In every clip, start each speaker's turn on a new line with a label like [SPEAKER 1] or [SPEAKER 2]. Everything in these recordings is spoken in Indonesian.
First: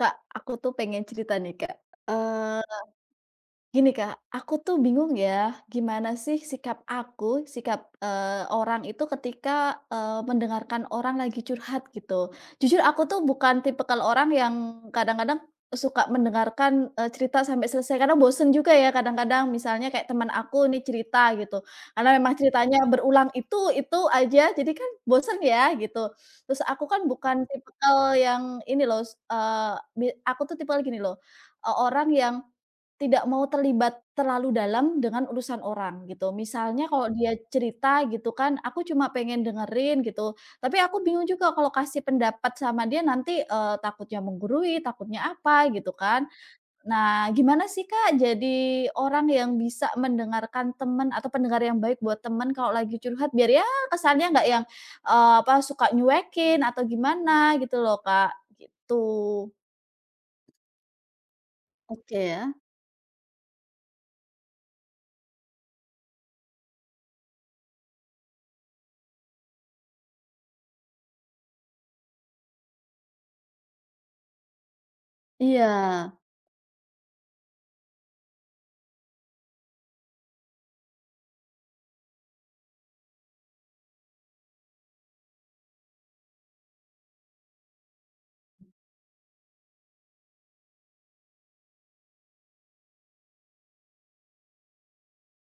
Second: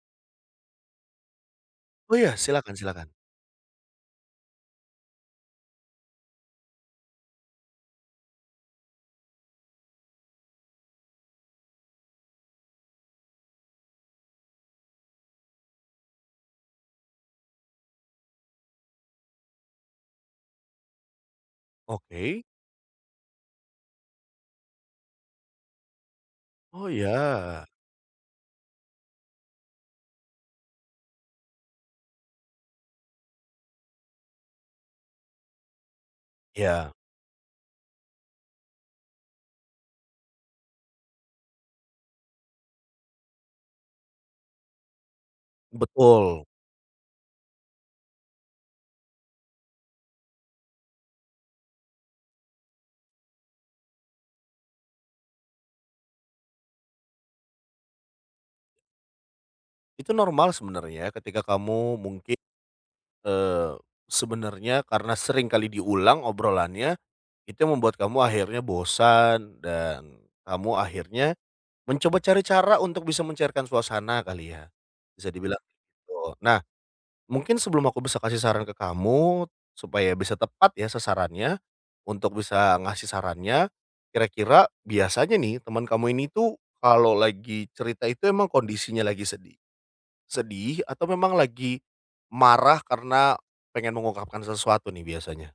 [SPEAKER 1] Kak, aku tuh pengen cerita nih Kak,
[SPEAKER 2] Oh iya, silakan
[SPEAKER 1] eee,
[SPEAKER 2] silakan.
[SPEAKER 1] gini Kak, aku tuh bingung ya, gimana sih sikap aku, sikap, orang itu ketika, mendengarkan orang lagi curhat gitu. Jujur aku tuh bukan tipikal orang yang kadang-kadang suka mendengarkan, cerita sampai selesai, karena bosen juga ya kadang-kadang, misalnya kayak teman aku nih cerita gitu, karena memang
[SPEAKER 2] Oke.
[SPEAKER 1] ceritanya berulang itu aja, jadi kan bosen ya gitu. Terus aku
[SPEAKER 2] Oh
[SPEAKER 1] kan bukan
[SPEAKER 2] iya,
[SPEAKER 1] tipikal yang ini loh, bi aku tuh tipikal gini loh, orang yang tidak mau terlibat terlalu dalam dengan urusan orang gitu. Misalnya
[SPEAKER 2] iya,
[SPEAKER 1] kalau dia cerita gitu kan, aku cuma pengen dengerin gitu, tapi aku bingung juga kalau kasih pendapat sama dia nanti, takutnya menggurui, takutnya apa gitu kan.
[SPEAKER 2] betul.
[SPEAKER 1] Nah, gimana sih, Kak, jadi orang yang bisa mendengarkan teman atau pendengar yang baik buat teman kalau lagi curhat biar ya kesannya nggak yang, apa, suka nyuekin atau gimana gitu loh, Kak, gitu.
[SPEAKER 2] Itu normal sebenarnya ketika kamu
[SPEAKER 1] Oke
[SPEAKER 2] mungkin,
[SPEAKER 1] ya.
[SPEAKER 2] eee, sebenarnya karena sering kali diulang obrolannya, itu yang membuat kamu akhirnya bosan dan kamu akhirnya mencoba cari cara untuk bisa mencairkan suasana kali ya, bisa dibilang
[SPEAKER 1] Iya.
[SPEAKER 2] gitu. Nah, mungkin sebelum aku bisa kasih saran ke kamu, supaya bisa tepat ya sasarannya, untuk bisa ngasih sarannya, kira-kira biasanya nih teman kamu ini tuh kalau lagi cerita itu emang kondisinya lagi sedih sedih atau memang lagi marah karena pengen mengungkapkan sesuatu nih biasanya?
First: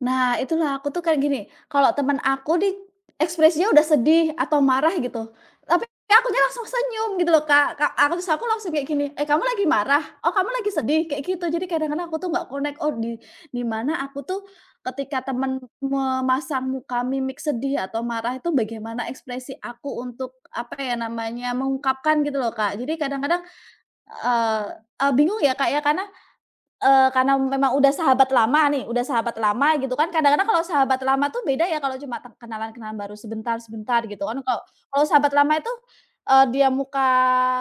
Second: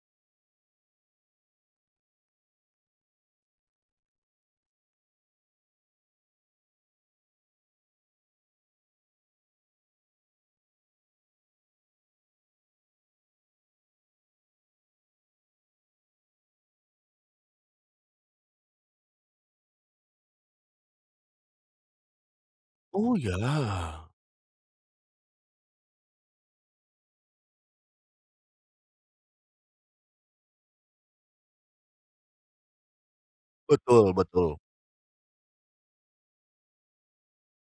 [SPEAKER 1] Nah, itulah aku tuh kayak gini, kalau teman aku nih ekspresinya udah sedih atau marah gitu, tapi akunya langsung senyum gitu loh, Kak. Ka aku Terus aku langsung kayak gini, "Eh, kamu lagi marah? Oh, kamu lagi sedih?" Kayak gitu. Jadi kadang-kadang aku tuh nggak connect, oh di mana aku tuh ketika teman memasang muka mimik sedih atau marah itu bagaimana ekspresi aku untuk apa ya namanya, mengungkapkan gitu loh, Kak. Jadi
[SPEAKER 2] Oh
[SPEAKER 1] kadang-kadang,
[SPEAKER 2] ya,
[SPEAKER 1] eee eee, bingung ya, Kak, ya karena memang udah sahabat lama nih, udah sahabat lama gitu kan, kadang-kadang kalau sahabat lama tuh beda ya kalau cuma kenalan-kenalan baru sebentar-sebentar
[SPEAKER 2] betul
[SPEAKER 1] gitu kan.
[SPEAKER 2] betul.
[SPEAKER 1] Kalau kalau sahabat lama itu, dia muka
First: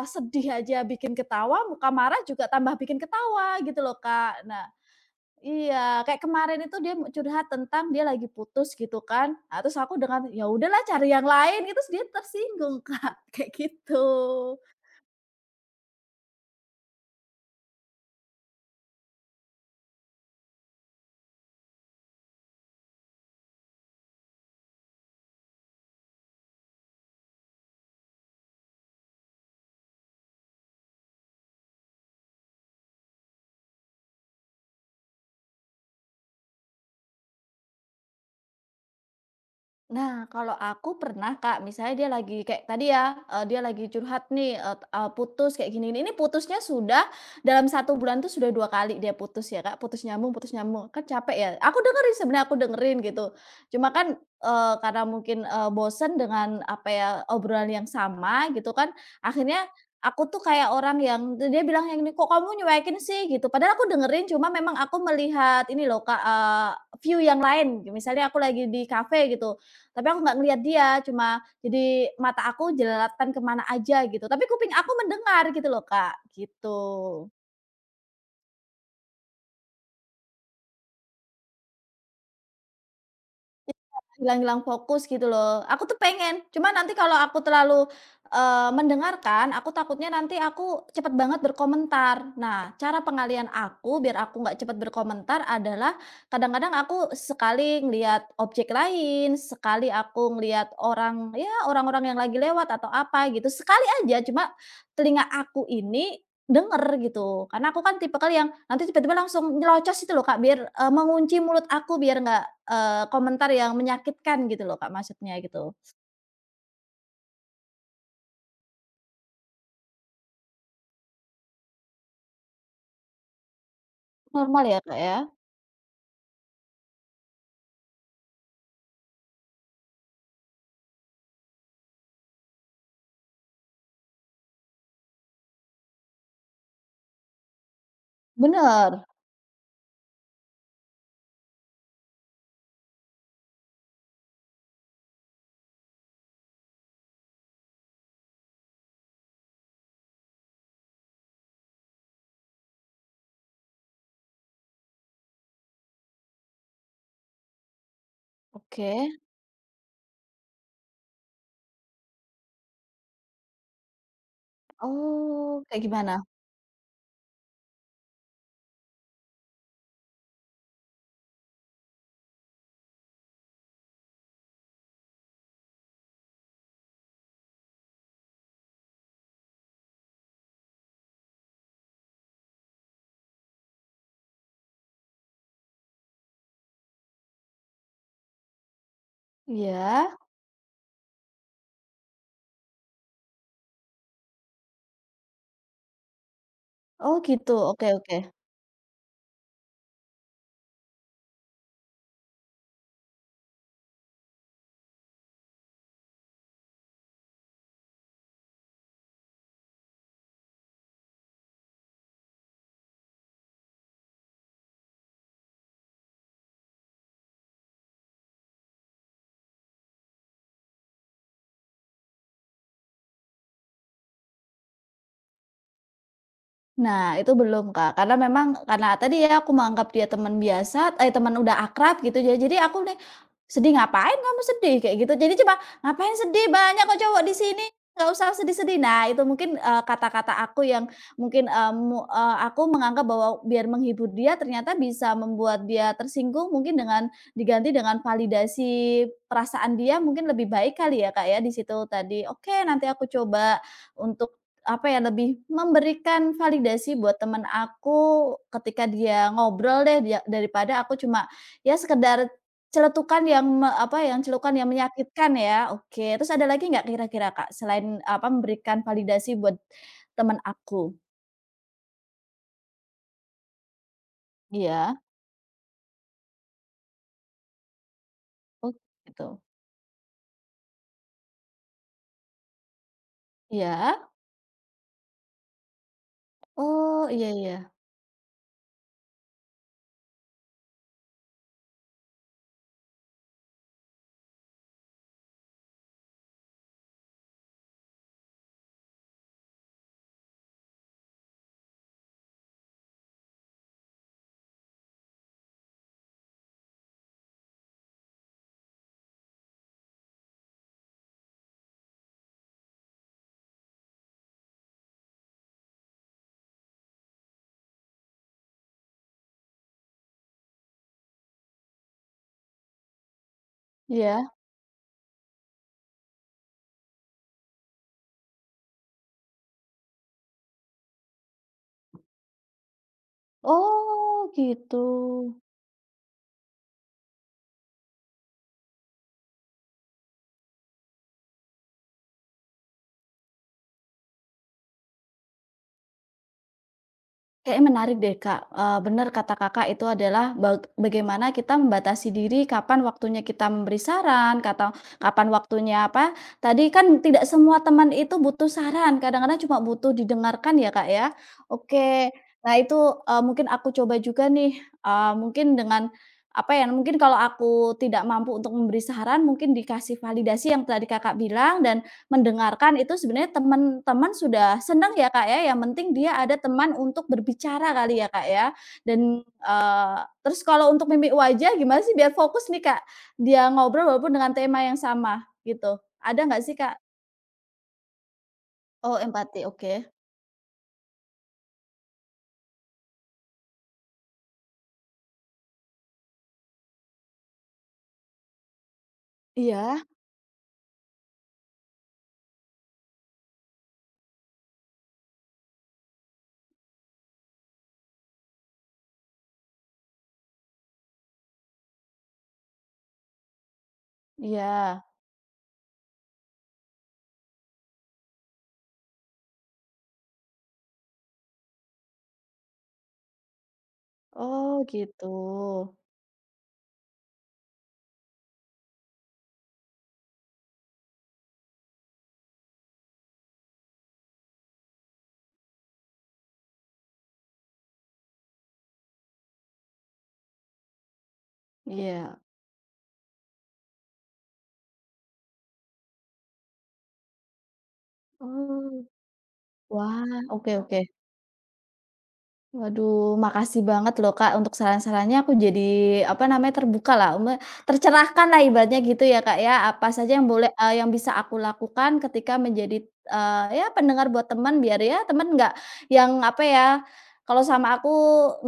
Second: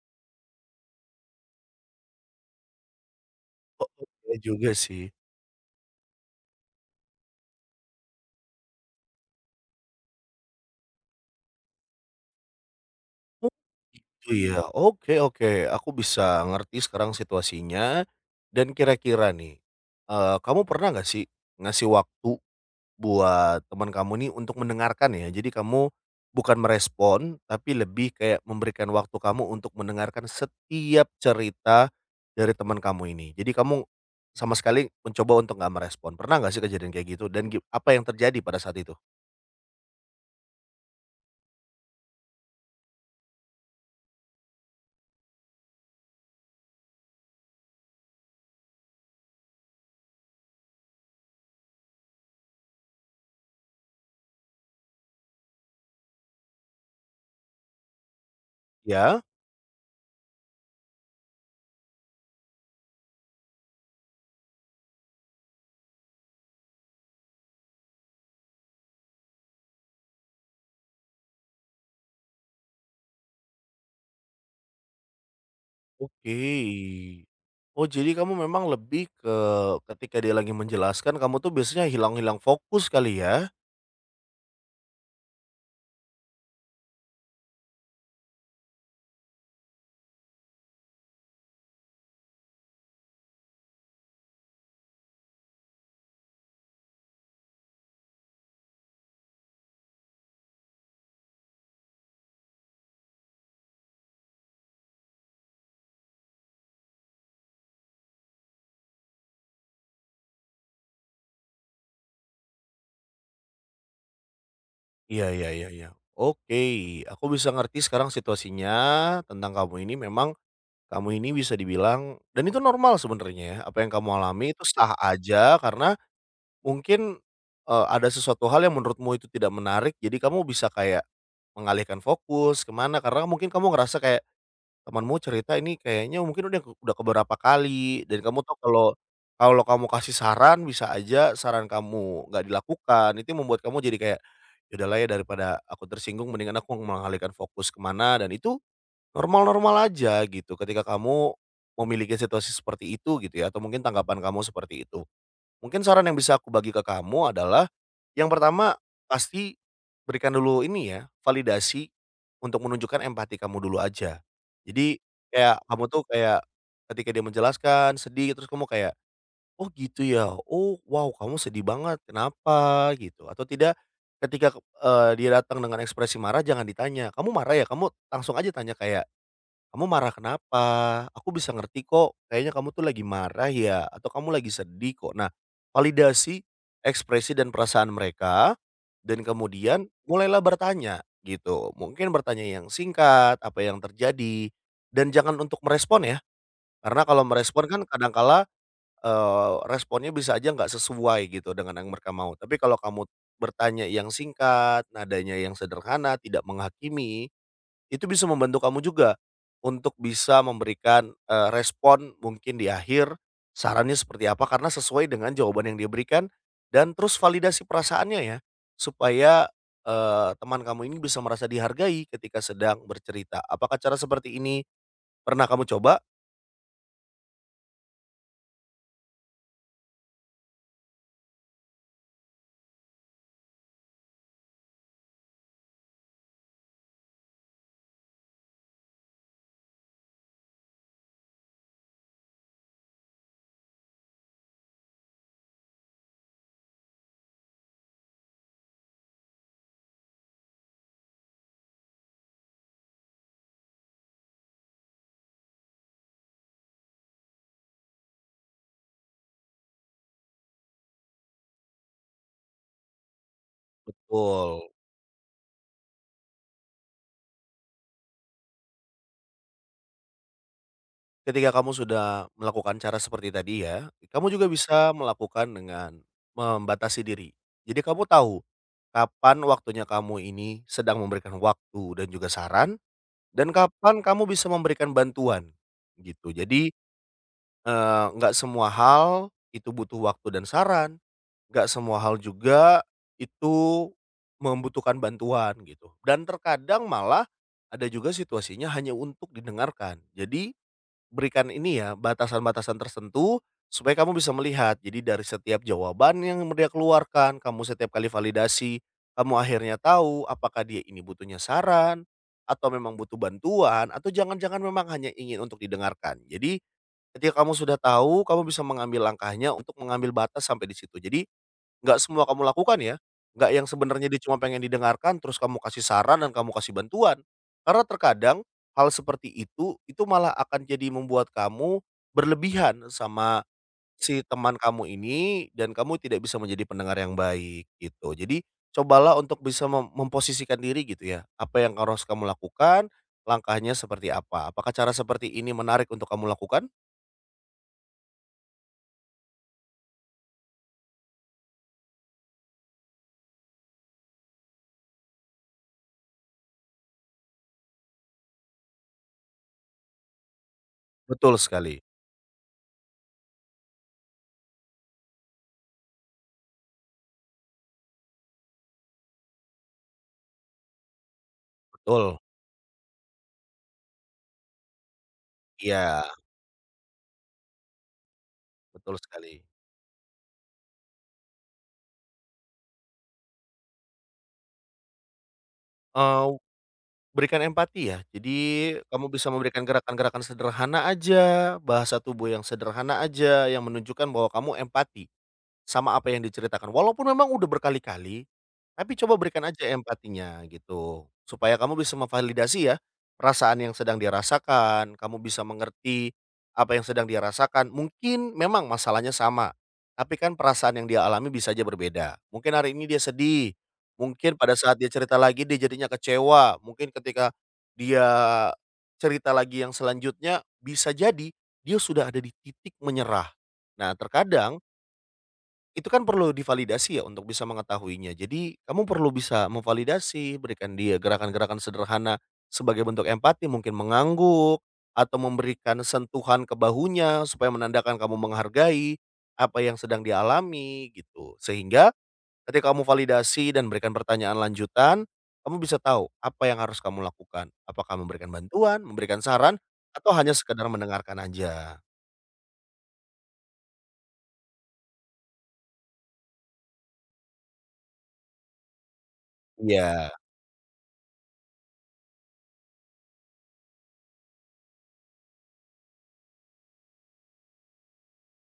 [SPEAKER 1] sedih aja bikin ketawa, muka marah juga tambah bikin ketawa gitu
[SPEAKER 2] Oh,
[SPEAKER 1] loh,
[SPEAKER 2] iya
[SPEAKER 1] Kak. Nah
[SPEAKER 2] juga sih.
[SPEAKER 1] iya, kayak kemarin itu dia mau curhat tentang dia lagi putus gitu kan, ah, terus aku dengan, "Ya udahlah cari yang lain," gitu, terus dia tersinggung, Kak, kayak gitu.
[SPEAKER 2] Iya, oke oke, aku bisa ngerti sekarang situasinya, dan kira-kira nih, kamu pernah nggak sih ngasih waktu buat teman kamu nih untuk mendengarkan ya? Jadi kamu bukan merespon, tapi lebih kayak memberikan waktu kamu untuk mendengarkan setiap cerita dari teman kamu ini. Jadi kamu sama sekali mencoba untuk nggak merespon, pernah nggak sih kejadian kayak gitu? Dan apa yang terjadi pada saat itu?
[SPEAKER 1] Nah, kalau aku pernah Kak, misalnya dia lagi kayak tadi ya, dia lagi curhat nih, putus kayak gini ini putusnya sudah dalam satu bulan tuh sudah 2 kali dia putus ya Kak, putus nyambung, kan capek ya. Aku dengerin sebenarnya aku dengerin gitu. Cuma kan, karena mungkin, bosen dengan apa ya, obrolan yang sama gitu kan,
[SPEAKER 2] Ya.
[SPEAKER 1] akhirnya aku tuh kayak orang yang dia bilang yang ini, "Kok kamu nyuekin sih?" Gitu. Padahal aku dengerin, cuma memang aku melihat ini loh Kak, view yang lain. Misalnya aku lagi di kafe gitu, tapi aku nggak ngelihat dia, cuma jadi mata aku jelalatan kemana aja gitu, tapi kuping aku mendengar gitu loh, Kak,
[SPEAKER 2] Oke.
[SPEAKER 1] gitu.
[SPEAKER 2] Oh, jadi kamu memang lebih ke ketika dia lagi menjelaskan kamu tuh biasanya hilang-hilang fokus kali ya?
[SPEAKER 1] Hilang-hilang fokus gitu loh. Aku tuh pengen, cuma nanti kalau aku terlalu, mendengarkan, aku takutnya nanti aku cepet banget berkomentar. Nah, cara pengalihan aku biar aku nggak cepet berkomentar adalah kadang-kadang aku sekali ngelihat objek lain, sekali aku ngelihat orang, ya orang-orang yang lagi lewat atau apa gitu, sekali aja cuma telinga aku ini denger gitu. Karena aku kan tipikal yang nanti tiba-tiba langsung nyelocos itu loh Kak, biar, mengunci mulut aku biar nggak komentar yang menyakitkan gitu loh Kak,
[SPEAKER 2] Iya
[SPEAKER 1] maksudnya
[SPEAKER 2] iya iya
[SPEAKER 1] gitu.
[SPEAKER 2] iya. Oke, aku bisa ngerti sekarang situasinya tentang kamu ini memang kamu ini bisa dibilang dan itu normal sebenarnya ya. Apa yang kamu alami itu
[SPEAKER 1] Normal ya
[SPEAKER 2] sah
[SPEAKER 1] Kak, ya?
[SPEAKER 2] aja karena mungkin, ada sesuatu hal yang menurutmu itu tidak menarik jadi kamu bisa kayak mengalihkan fokus kemana? Karena mungkin kamu ngerasa kayak temanmu cerita ini kayaknya mungkin udah keberapa kali dan kamu tuh kalau
[SPEAKER 1] Bener?
[SPEAKER 2] kalau kamu kasih saran bisa aja saran kamu nggak dilakukan, itu yang membuat kamu jadi kayak, "Ya udahlah ya, daripada aku tersinggung mendingan aku mengalihkan fokus kemana," dan itu normal-normal aja gitu ketika kamu memiliki situasi seperti itu gitu ya, atau mungkin tanggapan kamu seperti itu. Mungkin saran yang bisa aku bagi ke kamu adalah, yang pertama
[SPEAKER 1] Oke.
[SPEAKER 2] pasti berikan dulu ini ya, validasi untuk menunjukkan empati kamu dulu aja. Jadi kayak
[SPEAKER 1] Oh, kayak
[SPEAKER 2] kamu tuh
[SPEAKER 1] gimana?
[SPEAKER 2] kayak ketika dia menjelaskan sedih terus kamu kayak, "Oh gitu ya? Oh wow, kamu sedih banget, kenapa?" Gitu, atau tidak ketika, dia datang dengan ekspresi marah jangan ditanya, "Kamu marah ya?" Kamu langsung aja tanya kayak, kamu marah kenapa? Aku bisa ngerti kok, kayaknya kamu tuh lagi marah ya, atau kamu lagi sedih kok. Nah, validasi ekspresi dan perasaan mereka, dan kemudian
[SPEAKER 1] Iya?
[SPEAKER 2] mulailah bertanya gitu. Mungkin bertanya yang singkat, apa yang terjadi, dan jangan untuk merespon ya. Karena
[SPEAKER 1] Oh
[SPEAKER 2] kalau
[SPEAKER 1] gitu,
[SPEAKER 2] merespon kan
[SPEAKER 1] oke oke.
[SPEAKER 2] kadangkala responnya bisa aja nggak sesuai gitu dengan yang mereka mau. Tapi kalau kamu bertanya yang singkat, nadanya yang sederhana, tidak menghakimi, itu bisa membantu kamu juga untuk bisa memberikan, respon mungkin di akhir, sarannya seperti apa karena sesuai dengan jawaban yang dia berikan, dan terus validasi perasaannya ya, supaya, teman kamu ini bisa merasa dihargai ketika sedang bercerita. Apakah cara seperti ini pernah kamu coba?
[SPEAKER 1] Nah, itu belum, Kak, karena memang karena tadi ya aku menganggap dia teman biasa, eh, teman udah akrab gitu ya, jadi aku nih, "Sedih ngapain kamu sedih?" Kayak gitu. Jadi cuma, "Ngapain sedih, banyak kok cowok di sini, nggak usah sedih-sedih." Nah, itu mungkin, kata-kata aku yang mungkin, aku menganggap bahwa biar menghibur dia ternyata bisa membuat dia tersinggung mungkin dengan diganti dengan validasi perasaan dia mungkin lebih baik kali ya, Kak, ya di situ tadi. Oke, nanti aku coba untuk apa ya, lebih memberikan validasi buat temen aku ketika dia ngobrol deh, dia daripada aku cuma ya sekedar celetukan yang apa, yang celukan yang
[SPEAKER 2] Betul.
[SPEAKER 1] menyakitkan ya, oke. Terus ada lagi nggak kira-kira, Kak, selain, apa, memberikan validasi buat teman aku?
[SPEAKER 2] Ketika kamu sudah melakukan cara seperti tadi ya, kamu juga bisa
[SPEAKER 1] Iya,
[SPEAKER 2] melakukan dengan membatasi diri. Jadi kamu tahu
[SPEAKER 1] oh
[SPEAKER 2] kapan
[SPEAKER 1] gitu.
[SPEAKER 2] waktunya kamu ini sedang memberikan waktu dan juga saran, dan kapan
[SPEAKER 1] Iya?
[SPEAKER 2] kamu bisa memberikan bantuan, gitu. Jadi,
[SPEAKER 1] Oh, iya iya.
[SPEAKER 2] nggak semua hal itu butuh waktu dan saran, nggak semua hal juga itu membutuhkan bantuan, gitu. Dan terkadang malah ada juga situasinya hanya untuk didengarkan. Jadi berikan ini ya, batasan-batasan tertentu supaya kamu bisa melihat. Jadi dari setiap jawaban yang dia keluarkan, kamu setiap kali validasi, kamu akhirnya tahu apakah dia ini butuhnya saran, atau memang butuh bantuan, atau jangan-jangan memang hanya ingin untuk didengarkan. Jadi ketika kamu sudah tahu, kamu bisa mengambil langkahnya untuk mengambil batas sampai di situ. Jadi nggak semua kamu lakukan ya, nggak yang sebenarnya dia
[SPEAKER 1] Iya?
[SPEAKER 2] cuma pengen didengarkan terus kamu kasih saran dan kamu kasih bantuan. Karena terkadang hal seperti itu malah akan jadi membuat kamu berlebihan sama si
[SPEAKER 1] Oh,
[SPEAKER 2] teman
[SPEAKER 1] gitu.
[SPEAKER 2] kamu ini dan kamu tidak bisa menjadi pendengar yang baik gitu. Jadi cobalah untuk bisa memposisikan diri gitu ya, apa yang harus kamu lakukan, langkahnya seperti apa. Apakah cara seperti ini menarik untuk kamu lakukan?
[SPEAKER 1] Kayaknya menarik deh, Kak, bener kata Kakak itu adalah bagaimana kita membatasi diri kapan waktunya kita memberi saran, kata kapan waktunya apa, tadi kan tidak semua teman itu butuh saran, kadang-kadang cuma butuh didengarkan ya, Kak, ya.
[SPEAKER 2] Betul sekali,
[SPEAKER 1] Oke, nah itu, mungkin aku coba juga nih, mungkin dengan apa ya, mungkin kalau aku tidak mampu untuk memberi saran, mungkin dikasih validasi yang tadi Kakak bilang dan
[SPEAKER 2] betul,
[SPEAKER 1] mendengarkan itu sebenarnya teman-teman sudah senang ya, Kak, ya, yang penting
[SPEAKER 2] iya,
[SPEAKER 1] dia ada teman untuk berbicara kali ya, Kak, ya?
[SPEAKER 2] betul
[SPEAKER 1] Dan,
[SPEAKER 2] sekali.
[SPEAKER 1] terus kalau untuk mimik wajah gimana sih biar fokus nih, Kak, dia ngobrol walaupun dengan tema yang sama gitu, ada
[SPEAKER 2] Eee
[SPEAKER 1] nggak sih, Kak?
[SPEAKER 2] Berikan empati ya. Jadi
[SPEAKER 1] Oh
[SPEAKER 2] kamu bisa
[SPEAKER 1] empati,
[SPEAKER 2] memberikan
[SPEAKER 1] oke.
[SPEAKER 2] gerakan-gerakan sederhana aja, bahasa tubuh yang sederhana aja, yang menunjukkan bahwa kamu empati. Sama apa yang diceritakan, walaupun memang udah berkali-kali, tapi coba berikan aja
[SPEAKER 1] Iya
[SPEAKER 2] empatinya gitu, supaya kamu bisa memvalidasi ya, perasaan yang sedang dia rasakan, kamu bisa mengerti apa yang sedang dia rasakan. Mungkin memang masalahnya sama, tapi kan perasaan yang dia alami bisa aja berbeda. Mungkin hari ini dia sedih, mungkin pada saat
[SPEAKER 1] iya.
[SPEAKER 2] dia cerita lagi dia jadinya kecewa, mungkin ketika dia cerita lagi yang selanjutnya, bisa jadi dia sudah ada di titik menyerah. Nah
[SPEAKER 1] Oh
[SPEAKER 2] terkadang
[SPEAKER 1] gitu.
[SPEAKER 2] itu kan perlu divalidasi ya untuk bisa mengetahuinya. Jadi kamu perlu bisa memvalidasi, berikan dia gerakan-gerakan sederhana sebagai bentuk empati, mungkin mengangguk atau memberikan sentuhan ke bahunya supaya menandakan kamu menghargai apa yang sedang dialami gitu. Sehingga
[SPEAKER 1] Iya.
[SPEAKER 2] ketika kamu validasi dan berikan pertanyaan lanjutan, kamu bisa tahu apa yang harus kamu lakukan. Apakah memberikan bantuan,
[SPEAKER 1] Oh.
[SPEAKER 2] memberikan saran, atau
[SPEAKER 1] Wah,
[SPEAKER 2] hanya
[SPEAKER 1] oke
[SPEAKER 2] sekedar
[SPEAKER 1] oke.
[SPEAKER 2] mendengarkan aja.
[SPEAKER 1] Waduh, makasih banget loh Kak untuk saran-sarannya aku jadi, apa namanya, terbuka lah, tercerahkan lah ibaratnya gitu ya Kak ya, apa
[SPEAKER 2] Iya,
[SPEAKER 1] saja yang boleh yang bisa aku lakukan ketika menjadi, ya pendengar buat teman biar ya teman nggak yang, apa ya, kalau sama aku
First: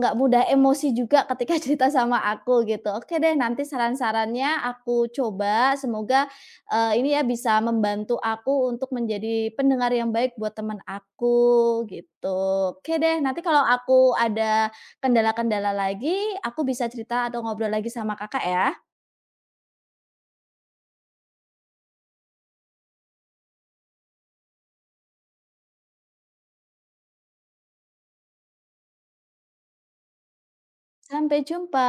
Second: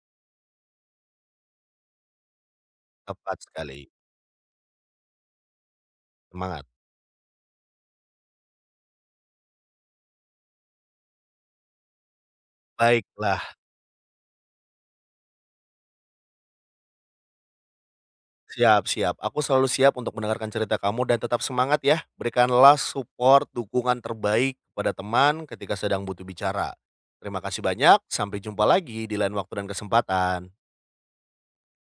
[SPEAKER 1] nggak mudah emosi juga ketika cerita sama aku gitu. Oke deh
[SPEAKER 2] tepat
[SPEAKER 1] nanti
[SPEAKER 2] sekali.
[SPEAKER 1] saran-sarannya aku coba, semoga
[SPEAKER 2] Semangat.
[SPEAKER 1] ini ya bisa membantu aku untuk menjadi pendengar yang baik buat teman aku gitu. Oke deh, nanti
[SPEAKER 2] Baiklah.
[SPEAKER 1] kalau aku ada kendala-kendala lagi, aku bisa cerita atau ngobrol lagi sama Kakak ya.
[SPEAKER 2] Siap siap. Aku selalu siap untuk mendengarkan cerita kamu dan tetap semangat ya. Berikanlah support, dukungan terbaik kepada teman ketika sedang butuh bicara. Terima kasih banyak, sampai jumpa lagi di lain waktu dan kesempatan.
[SPEAKER 1] Sampai jumpa.